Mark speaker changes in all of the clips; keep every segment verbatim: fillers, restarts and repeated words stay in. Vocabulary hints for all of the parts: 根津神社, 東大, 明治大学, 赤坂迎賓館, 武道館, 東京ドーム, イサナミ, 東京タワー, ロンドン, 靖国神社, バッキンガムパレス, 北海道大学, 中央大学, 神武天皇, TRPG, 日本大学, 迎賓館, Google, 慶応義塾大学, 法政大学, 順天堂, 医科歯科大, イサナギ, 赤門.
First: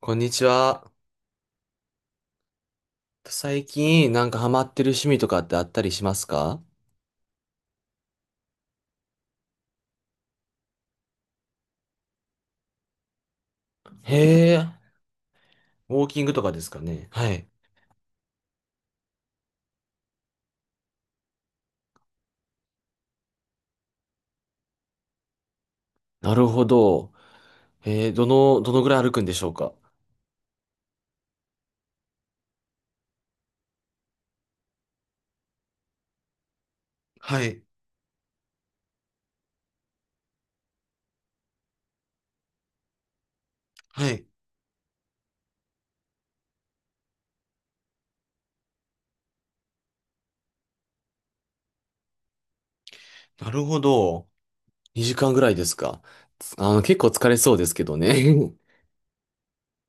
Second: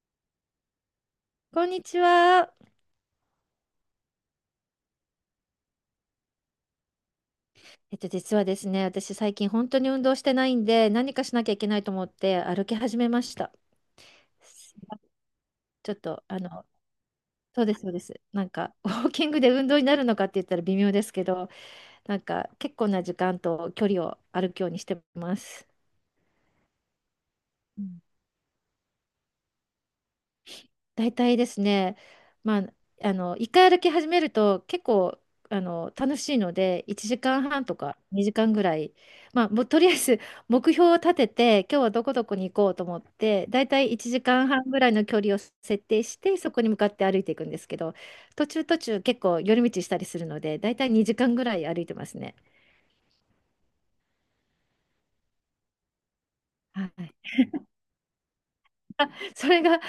Speaker 1: こんにちは。
Speaker 2: こんにちは。
Speaker 1: 最近なんかハマってる趣味とかってあったりしますか？
Speaker 2: えっと、実はですね、私最近本当に運動してないんで、何かしなきゃいけないと思って歩き始めました。
Speaker 1: へえ、
Speaker 2: ちょ
Speaker 1: ウ
Speaker 2: っ
Speaker 1: ォーキ
Speaker 2: と、
Speaker 1: ング
Speaker 2: あ
Speaker 1: とかで
Speaker 2: の、
Speaker 1: すかね。はい。
Speaker 2: そうです、そうです。なんか、ウォーキングで運動になるのかって言ったら微妙ですけど、なんか、結構な時間と距離を歩くようにしてます。
Speaker 1: なるほど。えー、どの、どのぐらい歩くんでしょうか？
Speaker 2: 大体ですね、まあ、あの、一回歩き始めると結構、あの、楽しいので、1時
Speaker 1: は
Speaker 2: 間
Speaker 1: い。
Speaker 2: 半とかにじかんぐらい、まあ、もうとりあえず 目標を立てて、今日はどこどこに行こうと思って、大体
Speaker 1: は
Speaker 2: 1
Speaker 1: い。
Speaker 2: 時間半ぐらいの距離を設定して、そこに向かって歩いていくんですけど、途中途中結構寄り道したりするので、大体にじかんぐらい歩いてますね。
Speaker 1: なるほど。にじかんぐらいですか。つあの、
Speaker 2: は
Speaker 1: 結構
Speaker 2: い。
Speaker 1: 疲れそうですけどね。
Speaker 2: それが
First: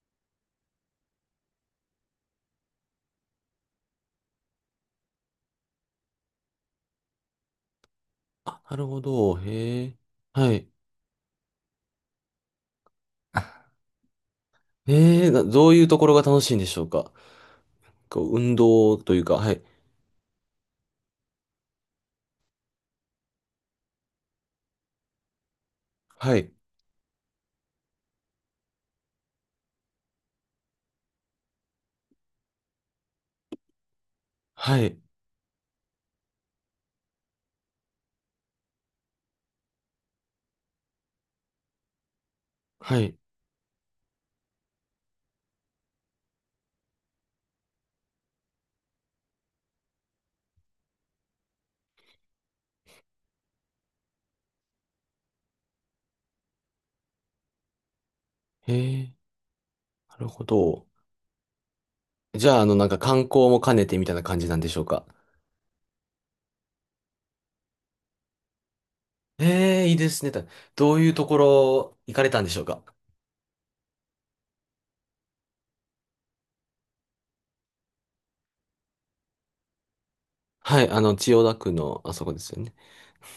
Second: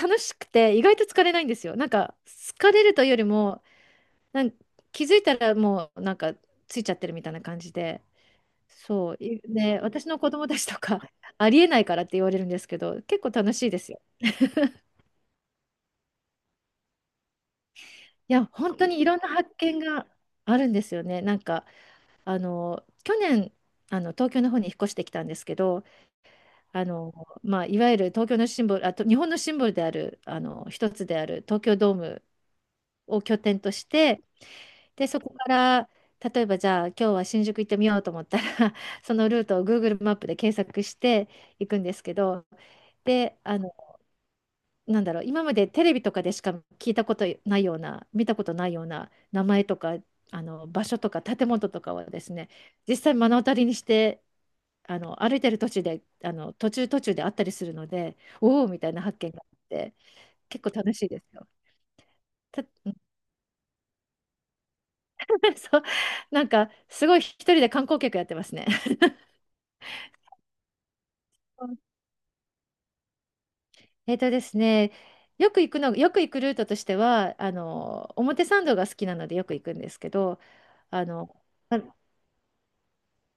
Speaker 2: 楽しくて、意外と疲れないんですよ。なんか、疲れるというよりも、なん気づいたらもうなんかついちゃってるみたいな感じで、
Speaker 1: あ、なるほ
Speaker 2: そう、
Speaker 1: ど。
Speaker 2: いで、
Speaker 1: へえ。
Speaker 2: 私の子供
Speaker 1: は
Speaker 2: たち
Speaker 1: い。
Speaker 2: とか ありえないからって言われるんですけど、結構楽しいですよ。
Speaker 1: えーなどういうところが楽しいんでしょうか？こ
Speaker 2: い
Speaker 1: う
Speaker 2: や、
Speaker 1: 運
Speaker 2: 本当
Speaker 1: 動
Speaker 2: にい
Speaker 1: と
Speaker 2: ろん
Speaker 1: いう
Speaker 2: な
Speaker 1: か、は
Speaker 2: 発
Speaker 1: い。
Speaker 2: 見があるんですよね。なんか、あの、去年、あの東京の方に引っ越してきたんですけど、
Speaker 1: はい。
Speaker 2: あのまあ、いわゆる東京のシンボル、あと日本のシンボルであるあの一つである東京ドームを拠点として、
Speaker 1: はい。
Speaker 2: で、そこから、例えばじゃあ今日は新宿行ってみようと思ったら そのルートを Google マップで検索していくんですけど、
Speaker 1: はい。
Speaker 2: で、あの、なんだろう、今までテレビとかでしか聞いたことないような、見たことないような名前とか、あの、場所とか建物とかはですね、実際目の当たりにして、あの、歩いてる途中で、あの、途中途中であったりするので、おお
Speaker 1: へ
Speaker 2: みたいな
Speaker 1: え、
Speaker 2: 発見があって、
Speaker 1: なるほ
Speaker 2: 結構
Speaker 1: ど。
Speaker 2: 楽しいですよ。
Speaker 1: じゃあ、
Speaker 2: た
Speaker 1: あの、なんか観光も兼ねてみたいな感じなんでしょうか。
Speaker 2: そう、なんかすごい一人で観光客やってますね。
Speaker 1: ええ、いいですね。たどういうところ行かれたんでしょうか。
Speaker 2: えっとですね、よく行くの、よく行くルートとしては、あの、表参道が好きなのでよく行くんですけど、
Speaker 1: はい、あ
Speaker 2: あ
Speaker 1: の、千
Speaker 2: の、
Speaker 1: 代田区
Speaker 2: あ、
Speaker 1: のあそこですよね。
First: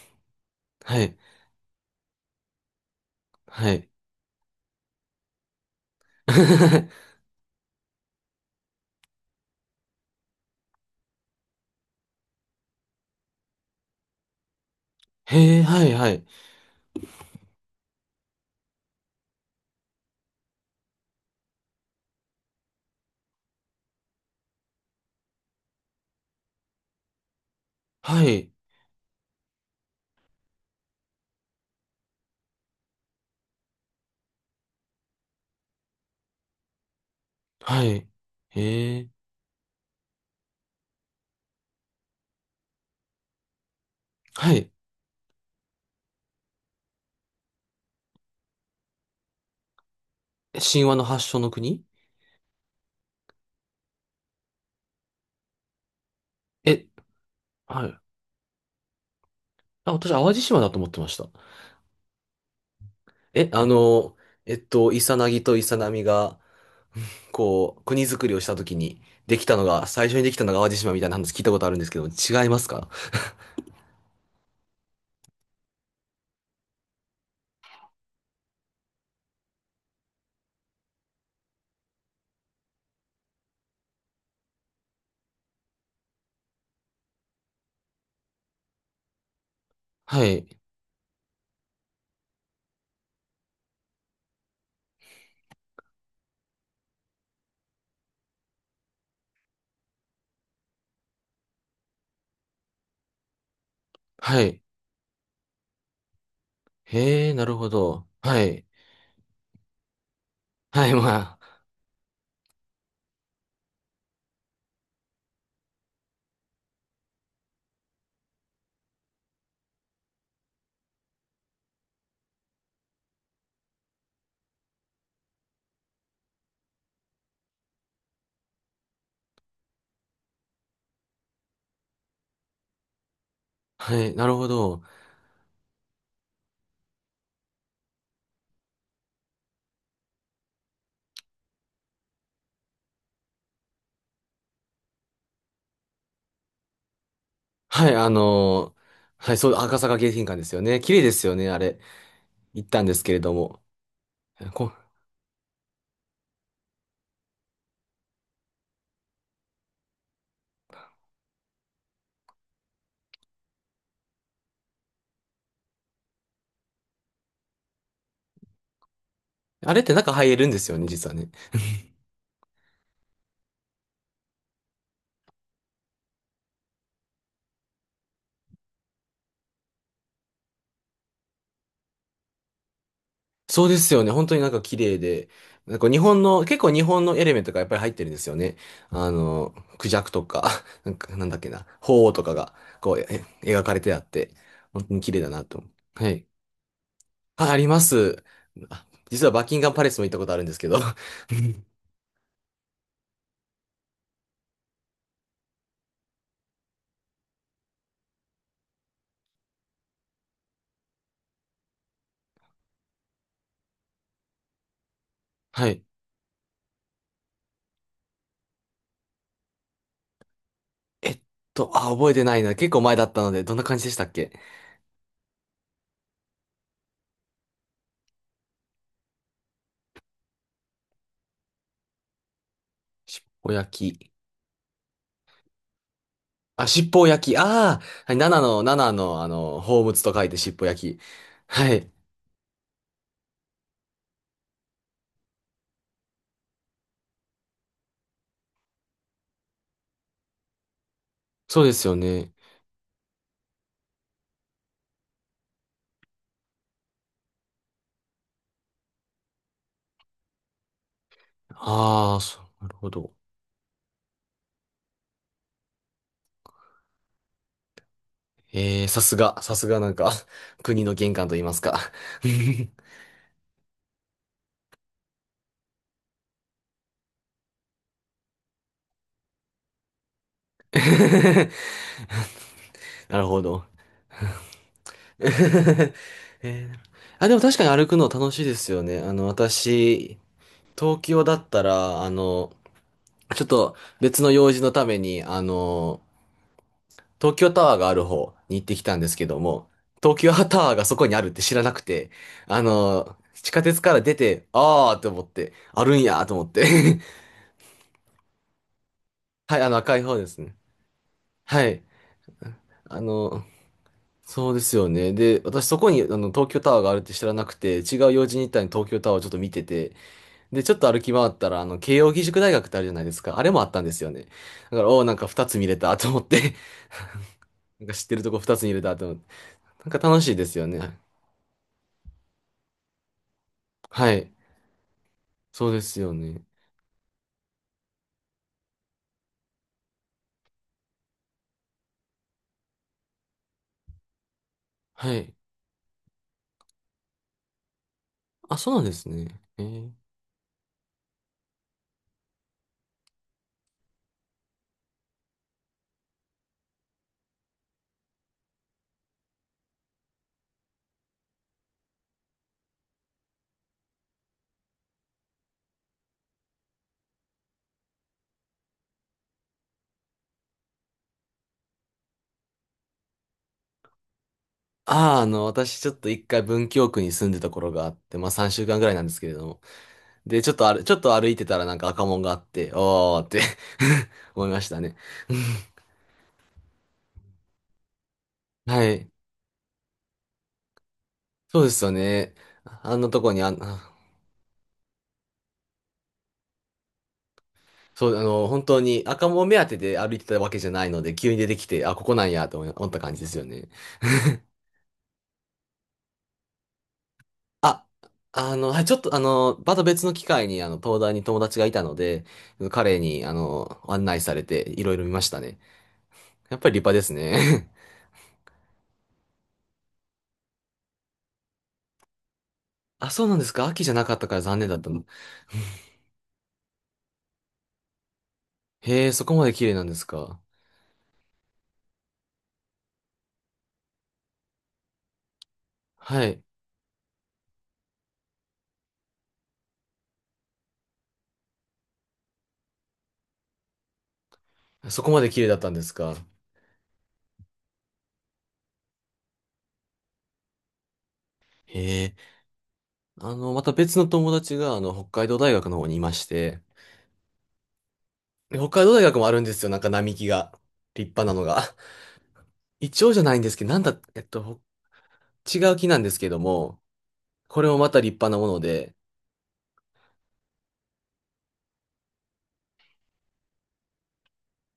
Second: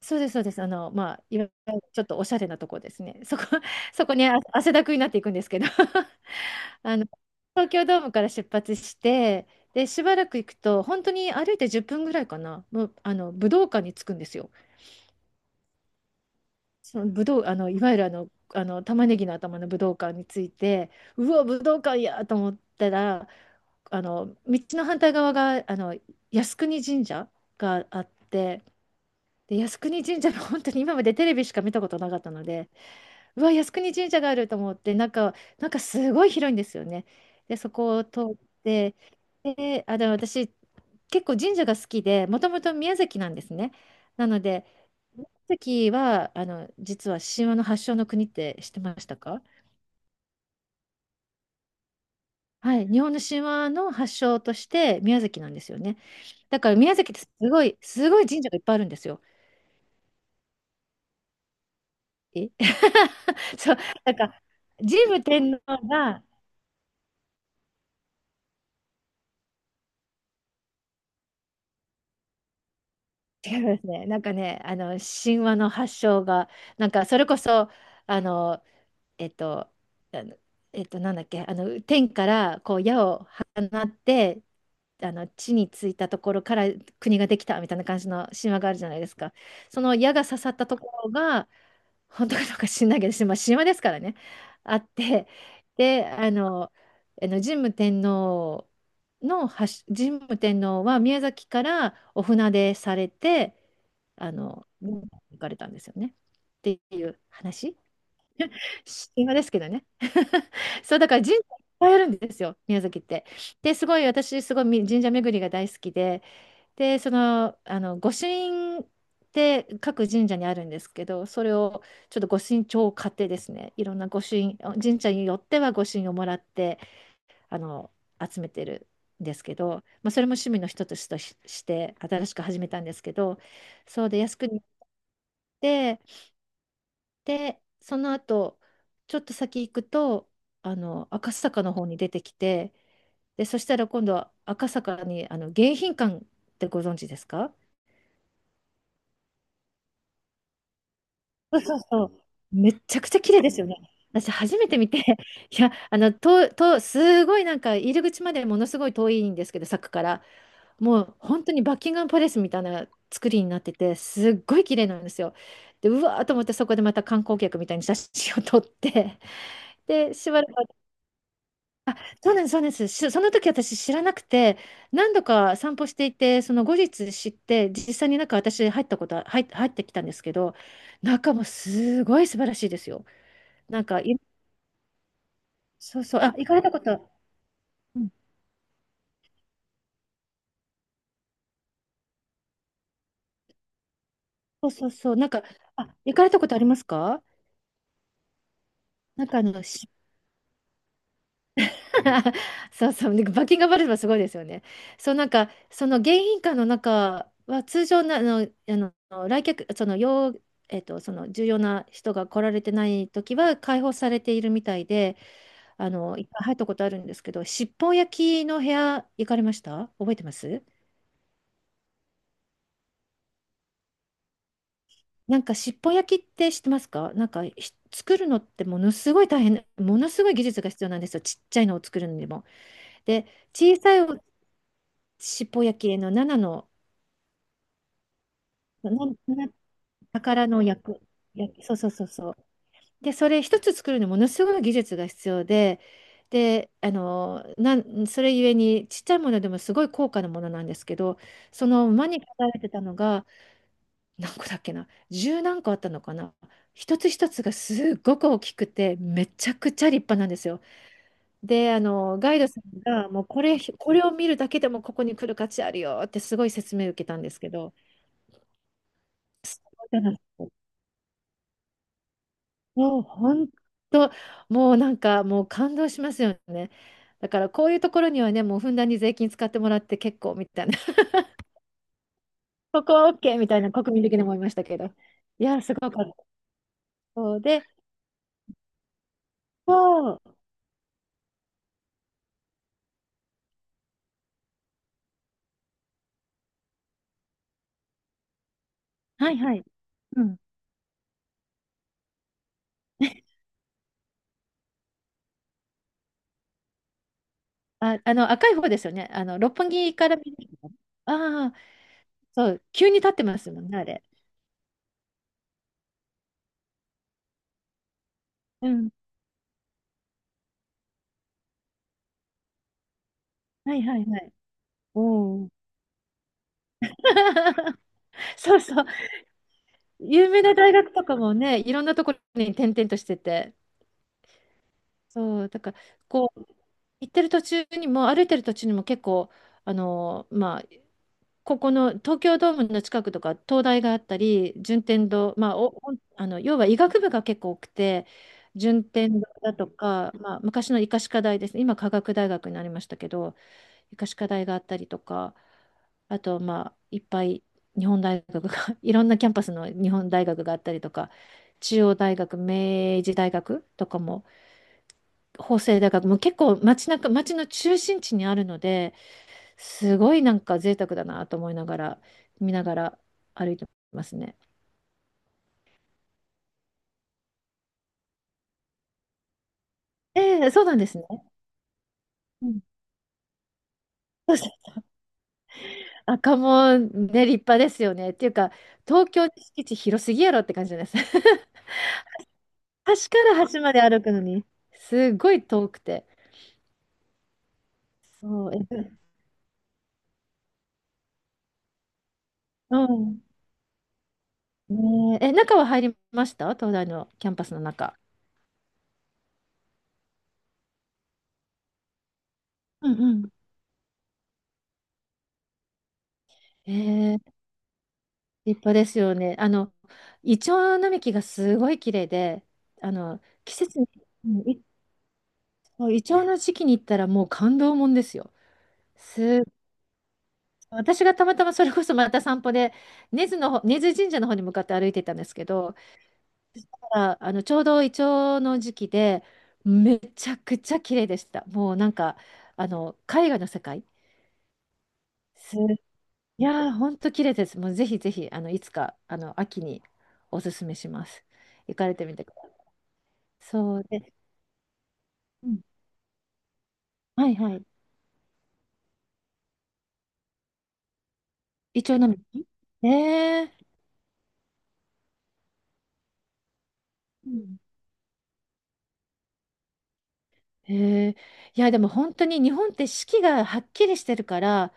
Speaker 2: そうです、そうです。あの、
Speaker 1: は
Speaker 2: ま
Speaker 1: い、
Speaker 2: あ、いわゆるちょっとおしゃれなとこですね。そこ、
Speaker 1: はい。
Speaker 2: そこにあ汗だくになっていくんですけど、あの、東京ドームから出発して、で、しばらく行くと、本当に歩いてじゅっぷんぐらいかな、もう、あの、武道館に着くんですよ。
Speaker 1: へえ、はい、はい、
Speaker 2: その武道、あの、いわゆるあの、あの玉ねぎの頭の武道館について、うわ、武道館やと思ったら、あの道の反対側があの靖国神社があっ
Speaker 1: はい、
Speaker 2: て、で靖国神社の、本当に今までテレビしか見たことなかったので、うわ、靖国神社があると思って、なんか、なんかすごい広いんですよね。で、そ
Speaker 1: は
Speaker 2: こを
Speaker 1: い。
Speaker 2: 通って、
Speaker 1: へえ、
Speaker 2: で、あの、でも私、結構神社が好きで、もともと宮崎なんですね。なの
Speaker 1: は
Speaker 2: で、
Speaker 1: い。
Speaker 2: 宮崎は、あの、実は神話の発祥の国って知ってましたか？
Speaker 1: 神話の発祥の国？
Speaker 2: はい、日本の神話の発祥として宮崎なんですよね。だから
Speaker 1: え、
Speaker 2: 宮崎ってすごい、
Speaker 1: はい。
Speaker 2: すごい神社がいっぱいあるんですよ。
Speaker 1: あ、私、淡路島だと思ってました。
Speaker 2: え
Speaker 1: え、あ
Speaker 2: そう、な
Speaker 1: の、
Speaker 2: んか、
Speaker 1: えっと、イ
Speaker 2: 神
Speaker 1: サ
Speaker 2: 武
Speaker 1: ナギ
Speaker 2: 天
Speaker 1: と
Speaker 2: 皇
Speaker 1: イサナミ
Speaker 2: が、
Speaker 1: が、こう、国づくりをしたときに、できたのが、最初にできたのが淡路島みたいな話聞いたことあるんですけど、違いますか？
Speaker 2: 違いますね。なんかね、あの神話の発祥が、なんかそれこそ、あの、えっと、あのえっと、なんだっけ、あの天からこう矢を放って、あの地についたところから国ができたみたいな感じの神話があるじゃないですか。その矢が
Speaker 1: は
Speaker 2: 刺さっ
Speaker 1: い。
Speaker 2: たところが、本当かどうか知んないけど、まあ、神話ですからね、あって、で、あの、あの神武天皇の発、神武天皇は宮崎からお船でされて、あ
Speaker 1: はい。
Speaker 2: の、行かれたんですよね。っていう
Speaker 1: へえ、なるほ
Speaker 2: 話。
Speaker 1: ど。はい。
Speaker 2: 神話ですけどね。
Speaker 1: はい、
Speaker 2: そう、だから神社
Speaker 1: ま
Speaker 2: いっ
Speaker 1: あ。
Speaker 2: ぱいあるんですよ、宮崎って。で、すごい、私、すごい神社巡りが大好きで、で、その、あの、御朱印って各神社にあるんですけど、それをちょっと御朱印帳を買ってですね、いろんな御朱印、神社によっては御朱印をもらって、あの、集めてるんですけど、まあ、それも趣味の一つとし、して新しく始めたんですけど、
Speaker 1: は
Speaker 2: そう
Speaker 1: い、
Speaker 2: で
Speaker 1: なる
Speaker 2: 靖
Speaker 1: ほ
Speaker 2: 国に行っ
Speaker 1: ど。
Speaker 2: て、で、その後、ちょっと先行くと、あの、赤坂の方に出てきて、で、そしたら今度は赤坂に、あの、迎賓館ってご存知ですか？
Speaker 1: はい、あのーはい、そう、赤坂迎賓館ですよね。綺麗ですよね、あ
Speaker 2: そ
Speaker 1: れ。
Speaker 2: うそう。
Speaker 1: 行っ
Speaker 2: めっ
Speaker 1: たんで
Speaker 2: ちゃ
Speaker 1: す
Speaker 2: く
Speaker 1: け
Speaker 2: ち
Speaker 1: れ
Speaker 2: ゃ
Speaker 1: ど
Speaker 2: 綺麗です
Speaker 1: も。
Speaker 2: よね。私初め
Speaker 1: こ、
Speaker 2: て見て、いや、あの、と、と、すごいなんか入り口までものすごい遠いんですけど、柵から。もう本当にバッキンガムパレスみたいな作りになってて、すっごい綺麗なんですよ。で、うわーと思ってそこでまた観光客みたいに写真を撮って、
Speaker 1: あれって中
Speaker 2: で、
Speaker 1: 入
Speaker 2: し
Speaker 1: れ
Speaker 2: ば
Speaker 1: る
Speaker 2: ら
Speaker 1: ん
Speaker 2: く
Speaker 1: ですよね、実はね。
Speaker 2: あ、そうなんです、そうなんです。しその時私知らなくて、何度か散歩していて、その後日知って、実際になんか私入ったことは、入っ、入ってきたんですけど、中もすごい素晴らしいですよ。
Speaker 1: そうで
Speaker 2: なん
Speaker 1: す
Speaker 2: か、
Speaker 1: よね。
Speaker 2: い、
Speaker 1: 本当になんか綺麗で。なんか日
Speaker 2: そうそう、
Speaker 1: 本
Speaker 2: あ、
Speaker 1: の、
Speaker 2: 行か
Speaker 1: 結
Speaker 2: れた
Speaker 1: 構日
Speaker 2: こ
Speaker 1: 本
Speaker 2: と、
Speaker 1: のエレメントがやっぱり入っ
Speaker 2: う
Speaker 1: て
Speaker 2: ん、
Speaker 1: るんですよね。あのクジャクとか、なんか、なんだっけな、鳳凰とかが、こう、え描かれてあって、
Speaker 2: そう
Speaker 1: 本
Speaker 2: そう
Speaker 1: 当に綺
Speaker 2: そう、
Speaker 1: 麗
Speaker 2: な
Speaker 1: だ
Speaker 2: んか、
Speaker 1: なと。
Speaker 2: あ、
Speaker 1: は
Speaker 2: 行か
Speaker 1: い。
Speaker 2: れたことありますか？
Speaker 1: あ、あります。あ
Speaker 2: な
Speaker 1: 実
Speaker 2: ん
Speaker 1: は
Speaker 2: か
Speaker 1: バ
Speaker 2: あ
Speaker 1: ッキン
Speaker 2: の、
Speaker 1: ガムパレスも行ったことあるんですけど。
Speaker 2: そうそう、でバッキンガムパレスもすごいですよね。そう、なんか、その迎賓館の中は、通常な、あの、あの、来客、その、要、えっと、その、重要な人が来られてない時は、開放されているみたいで、
Speaker 1: はい。
Speaker 2: あの、いっぱい入ったことあるんですけど、尻尾焼きの部屋、行かれました？覚えてます？
Speaker 1: えっと、あ、覚えてないな。結構前だったので、どんな感じでしたっけ？
Speaker 2: なんか、尻尾焼きって知ってますか？なんか、ひ作るのってものすごい大変、ものすごい技術が必要なんですよ。ちっちゃいのを作るのにも。
Speaker 1: し
Speaker 2: で、
Speaker 1: っぽ
Speaker 2: 小
Speaker 1: 焼
Speaker 2: さい
Speaker 1: き。
Speaker 2: 尻尾焼きのなな
Speaker 1: あ、
Speaker 2: の、
Speaker 1: しっぽ焼き。ああ、はい、ななの、
Speaker 2: な
Speaker 1: ななの、あ
Speaker 2: な
Speaker 1: の、宝物と書いて
Speaker 2: 宝
Speaker 1: しっ
Speaker 2: の
Speaker 1: ぽ焼き。
Speaker 2: 役、役、
Speaker 1: は
Speaker 2: そうそ
Speaker 1: い。
Speaker 2: うそうそう。で、それ一つ作るのにものすごい技術が必要で、で、あの、なん、それゆえにちっちゃいものでもすごい高価なものなんですけど、
Speaker 1: そう
Speaker 2: そ
Speaker 1: です
Speaker 2: の
Speaker 1: よ
Speaker 2: 間に書
Speaker 1: ね。
Speaker 2: かれてたのが、何個だっけな、十何個あったのかな。一つ一つがすっごく大きくて、めちゃくちゃ立派なんですよ。で、あ
Speaker 1: あ
Speaker 2: の、
Speaker 1: あ、
Speaker 2: ガイ
Speaker 1: そ
Speaker 2: ドさ
Speaker 1: う、なる
Speaker 2: ん
Speaker 1: ほ
Speaker 2: が、
Speaker 1: ど。
Speaker 2: もうこれ、これを見るだけでもここに来る価値あるよってすごい説明受けたんですけど、
Speaker 1: えー、さすが、さ
Speaker 2: す
Speaker 1: すが
Speaker 2: ごい
Speaker 1: なん
Speaker 2: じゃ
Speaker 1: か、
Speaker 2: ない？
Speaker 1: 国の玄関と言いますか。
Speaker 2: もう本当、もうなんかもう感動しますよね。だからこういうところにはね、もうふんだんに税金使ってもらって結構みたいな、ここは
Speaker 1: なる
Speaker 2: OK
Speaker 1: ほ
Speaker 2: みたい
Speaker 1: ど。
Speaker 2: な国民的に思いましたけど。いや、すごかった。
Speaker 1: えーあ、で
Speaker 2: そ
Speaker 1: も
Speaker 2: う
Speaker 1: 確か
Speaker 2: で、
Speaker 1: に歩くの楽しいですよね。あの、
Speaker 2: そ
Speaker 1: 私、
Speaker 2: う、
Speaker 1: 東京だったら、あの、ちょっと別の用事のために、あの、東京タワーがある方に行ってきたんですけ
Speaker 2: はい
Speaker 1: ど
Speaker 2: はい。
Speaker 1: も、東
Speaker 2: う
Speaker 1: 京
Speaker 2: ん。
Speaker 1: タワーがそこにあるって知らなくて、あの、地下鉄から出て、あーって思って、あるんやーと思って。
Speaker 2: あ、あの赤い方ですよね。あの 六
Speaker 1: はい、あ
Speaker 2: 本
Speaker 1: の
Speaker 2: 木
Speaker 1: 赤い
Speaker 2: か
Speaker 1: 方
Speaker 2: ら見
Speaker 1: です
Speaker 2: る
Speaker 1: ね。
Speaker 2: の。ああ、
Speaker 1: はい。
Speaker 2: そう、急に
Speaker 1: あ
Speaker 2: 立ってま
Speaker 1: の、
Speaker 2: すもんね、あれ。
Speaker 1: そうですよね。で、私そこにあの東京タワーがあるって知らなくて、違う用事に行ったの
Speaker 2: う
Speaker 1: に
Speaker 2: ん。
Speaker 1: 東京タワーをちょっと見てて、で、ちょっと歩き回ったら、あの、慶応義塾大学ってあるじゃないですか。あれもあっ
Speaker 2: は
Speaker 1: た
Speaker 2: い
Speaker 1: んで
Speaker 2: は
Speaker 1: す
Speaker 2: い
Speaker 1: よ
Speaker 2: は
Speaker 1: ね。
Speaker 2: い。
Speaker 1: だから、おお、なんか
Speaker 2: お
Speaker 1: 二
Speaker 2: お。
Speaker 1: つ見れたと思って。 なんか知ってるとこ二
Speaker 2: そう
Speaker 1: つ見
Speaker 2: そ
Speaker 1: れ
Speaker 2: う。
Speaker 1: たと思って。なんか楽し
Speaker 2: 有
Speaker 1: い
Speaker 2: 名
Speaker 1: で
Speaker 2: な
Speaker 1: すよ
Speaker 2: 大学
Speaker 1: ね。
Speaker 2: とかもね、いろんなところに転々としてて。
Speaker 1: はい。
Speaker 2: そう、だ
Speaker 1: そう
Speaker 2: から、
Speaker 1: ですよ
Speaker 2: こ
Speaker 1: ね。
Speaker 2: う、行ってる途中にも、歩いてる途中にも結構、あの、まあ、ここの東京ドームの近くとか、東大があったり、順天
Speaker 1: はい。
Speaker 2: 堂、まあ、お、お、あの、要は医学部が結構多くて、
Speaker 1: あ、そうな
Speaker 2: 順
Speaker 1: んです
Speaker 2: 天堂
Speaker 1: ね。
Speaker 2: だ
Speaker 1: え
Speaker 2: と
Speaker 1: ー、
Speaker 2: か、まあ、昔の医科歯科大ですね。今、科学大学になりましたけど、医科歯科大があったりとか、あと、まあ、いっぱい日本大学が いろんなキャンパスの日本大学があったりとか、中央大学、明治大学とかも、法政大学、もう結構街中、街の中心地にあるので、すごいなんか贅沢だなと思いながら、見ながら歩いてますね。
Speaker 1: ああ、あの、私ちょっと一回文京区に住んでた頃があって、まあさんしゅうかんぐらいなんですけれども。で、
Speaker 2: え
Speaker 1: ち
Speaker 2: え、
Speaker 1: ょっ
Speaker 2: そう
Speaker 1: とあ
Speaker 2: なん
Speaker 1: る、
Speaker 2: で
Speaker 1: ちょ
Speaker 2: す
Speaker 1: っ
Speaker 2: ね。
Speaker 1: と歩いてたらなんか赤門があっ
Speaker 2: うん、
Speaker 1: て、おーって
Speaker 2: そうそ
Speaker 1: 思いまし
Speaker 2: う、
Speaker 1: たね。
Speaker 2: 赤門ね、立派ですよね。っていうか、
Speaker 1: はい。
Speaker 2: 東京の敷地広すぎやろって感じです。
Speaker 1: そうですよね。あん
Speaker 2: 端
Speaker 1: な
Speaker 2: か
Speaker 1: とこ
Speaker 2: ら
Speaker 1: にあん、
Speaker 2: 端まで歩くのに、すごい遠くて。
Speaker 1: そう、あの、
Speaker 2: そう、
Speaker 1: 本当
Speaker 2: え、
Speaker 1: に赤門目当てで歩いてたわけじゃないので、急に出てきて、あ、ここなんやと思い
Speaker 2: う
Speaker 1: 思った感じ
Speaker 2: ん。
Speaker 1: ですよね。
Speaker 2: ねえ、え、中は入りました？東大のキャンパスの
Speaker 1: あ、
Speaker 2: 中。
Speaker 1: あの、はい、ちょっとあの、また別の機会に、あの、東大に友達がいたので、
Speaker 2: う
Speaker 1: 彼
Speaker 2: んう
Speaker 1: に、
Speaker 2: ん。
Speaker 1: あの、案内されて、いろいろ見ましたね。やっぱり立派です
Speaker 2: え、
Speaker 1: ね。
Speaker 2: 立派ですよね。あの、イチョウ並木がすごい綺麗で、あ
Speaker 1: あ、
Speaker 2: の、
Speaker 1: そうなんです
Speaker 2: 季
Speaker 1: か？
Speaker 2: 節
Speaker 1: 秋
Speaker 2: に、
Speaker 1: じゃなかった
Speaker 2: う
Speaker 1: から
Speaker 2: ん、
Speaker 1: 残
Speaker 2: い
Speaker 1: 念だったの。
Speaker 2: イチョウの時期に行ったらもう感動もんですよ。
Speaker 1: へえ、そこま
Speaker 2: す、
Speaker 1: で綺麗なんですか？
Speaker 2: 私がたまたまそれこそまた散歩で、根津の方、根津神社の方に向かって歩いてたんですけど、
Speaker 1: はい。
Speaker 2: あ、あの、ちょうどイチョウの時期で、めちゃくちゃ綺麗でした。もうなんか、あの、絵画の世界。
Speaker 1: そこまで綺麗だ
Speaker 2: す、
Speaker 1: ったんですか？
Speaker 2: いやー、ほんと綺麗です。もうぜひぜひ、あの、いつか、あの、秋におすすめします。行かれ
Speaker 1: へ
Speaker 2: て
Speaker 1: え。
Speaker 2: みてください。
Speaker 1: あの、また
Speaker 2: そう
Speaker 1: 別の
Speaker 2: で、
Speaker 1: 友達が、あの、北海道
Speaker 2: う
Speaker 1: 大
Speaker 2: ん、
Speaker 1: 学の方にいまして、
Speaker 2: はいはい。
Speaker 1: 北海道大学もあるんですよ。なんか並木が。立派なのが。
Speaker 2: イチョウ並木。
Speaker 1: 一応じゃないん
Speaker 2: ね
Speaker 1: ですけ
Speaker 2: え、
Speaker 1: ど、なんだ、えっと、ほ違う木なんですけども、
Speaker 2: うん。
Speaker 1: これもまた立派なもので、
Speaker 2: え。へえ。いや、でも本当に日本って四季がはっきりしてるから、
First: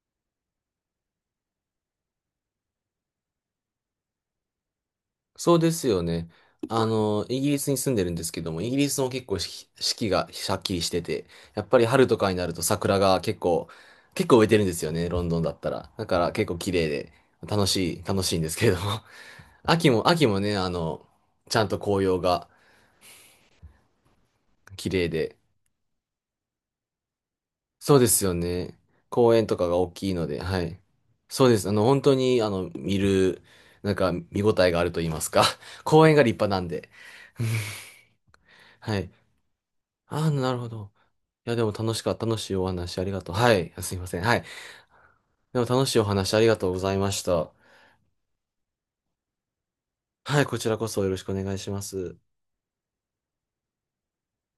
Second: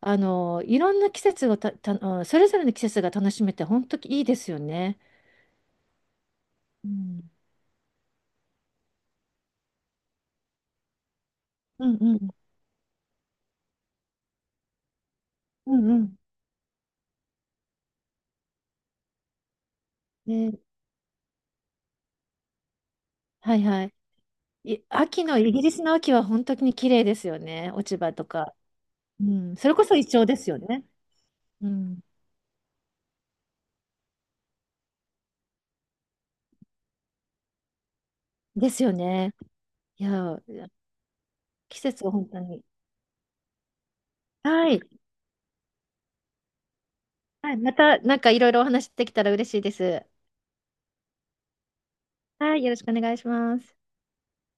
Speaker 2: あの、いろんな季節をた、た、あのそれぞれの季節が楽しめて、本当にいいですよね。
Speaker 1: そうですよね。あ
Speaker 2: う
Speaker 1: の、
Speaker 2: ん
Speaker 1: イギリスに住んでるんですけども、イギリスも結構四季四季がしゃっきりしてて、やっぱり
Speaker 2: うん
Speaker 1: 春
Speaker 2: う
Speaker 1: とか
Speaker 2: ん。
Speaker 1: になると桜が結構、結構植えてるんですよね、ロンドンだった
Speaker 2: うん
Speaker 1: ら。
Speaker 2: う
Speaker 1: だ
Speaker 2: ん。
Speaker 1: から結構綺麗で、楽しい、楽しいんですけれども。秋も、秋もね、
Speaker 2: ね、
Speaker 1: あの、ちゃんと紅葉が
Speaker 2: はいはい。い、
Speaker 1: 綺麗
Speaker 2: 秋
Speaker 1: で、
Speaker 2: の、イギリスの秋は本当に綺麗ですよね。落
Speaker 1: そう
Speaker 2: ち
Speaker 1: で
Speaker 2: 葉
Speaker 1: す
Speaker 2: と
Speaker 1: よ
Speaker 2: か。
Speaker 1: ね。
Speaker 2: う
Speaker 1: 公園
Speaker 2: ん。
Speaker 1: と
Speaker 2: そ
Speaker 1: か
Speaker 2: れ
Speaker 1: が
Speaker 2: こ
Speaker 1: 大
Speaker 2: そイ
Speaker 1: きい
Speaker 2: チョウ
Speaker 1: の
Speaker 2: で
Speaker 1: で、
Speaker 2: すよ
Speaker 1: はい。
Speaker 2: ね。
Speaker 1: そうで
Speaker 2: う
Speaker 1: す。あの、
Speaker 2: ん。
Speaker 1: 本当に、あの、見る、なんか、見応えがあると言いますか。公園が立派なんで。
Speaker 2: ですよ
Speaker 1: はい。
Speaker 2: ね。い
Speaker 1: ああ、
Speaker 2: や、
Speaker 1: なるほど。いや、でも
Speaker 2: 季
Speaker 1: 楽し
Speaker 2: 節が
Speaker 1: かった。
Speaker 2: 本
Speaker 1: 楽
Speaker 2: 当
Speaker 1: しい
Speaker 2: に。
Speaker 1: お話ありがとう。はい。あすいません。はい。
Speaker 2: はい。
Speaker 1: でも楽しいお話ありがとうございました。
Speaker 2: はい、またなんかいろいろお話できたら嬉しいです。
Speaker 1: はい、こちらこそよろしくお願いします。
Speaker 2: はい、よろしくお願いします。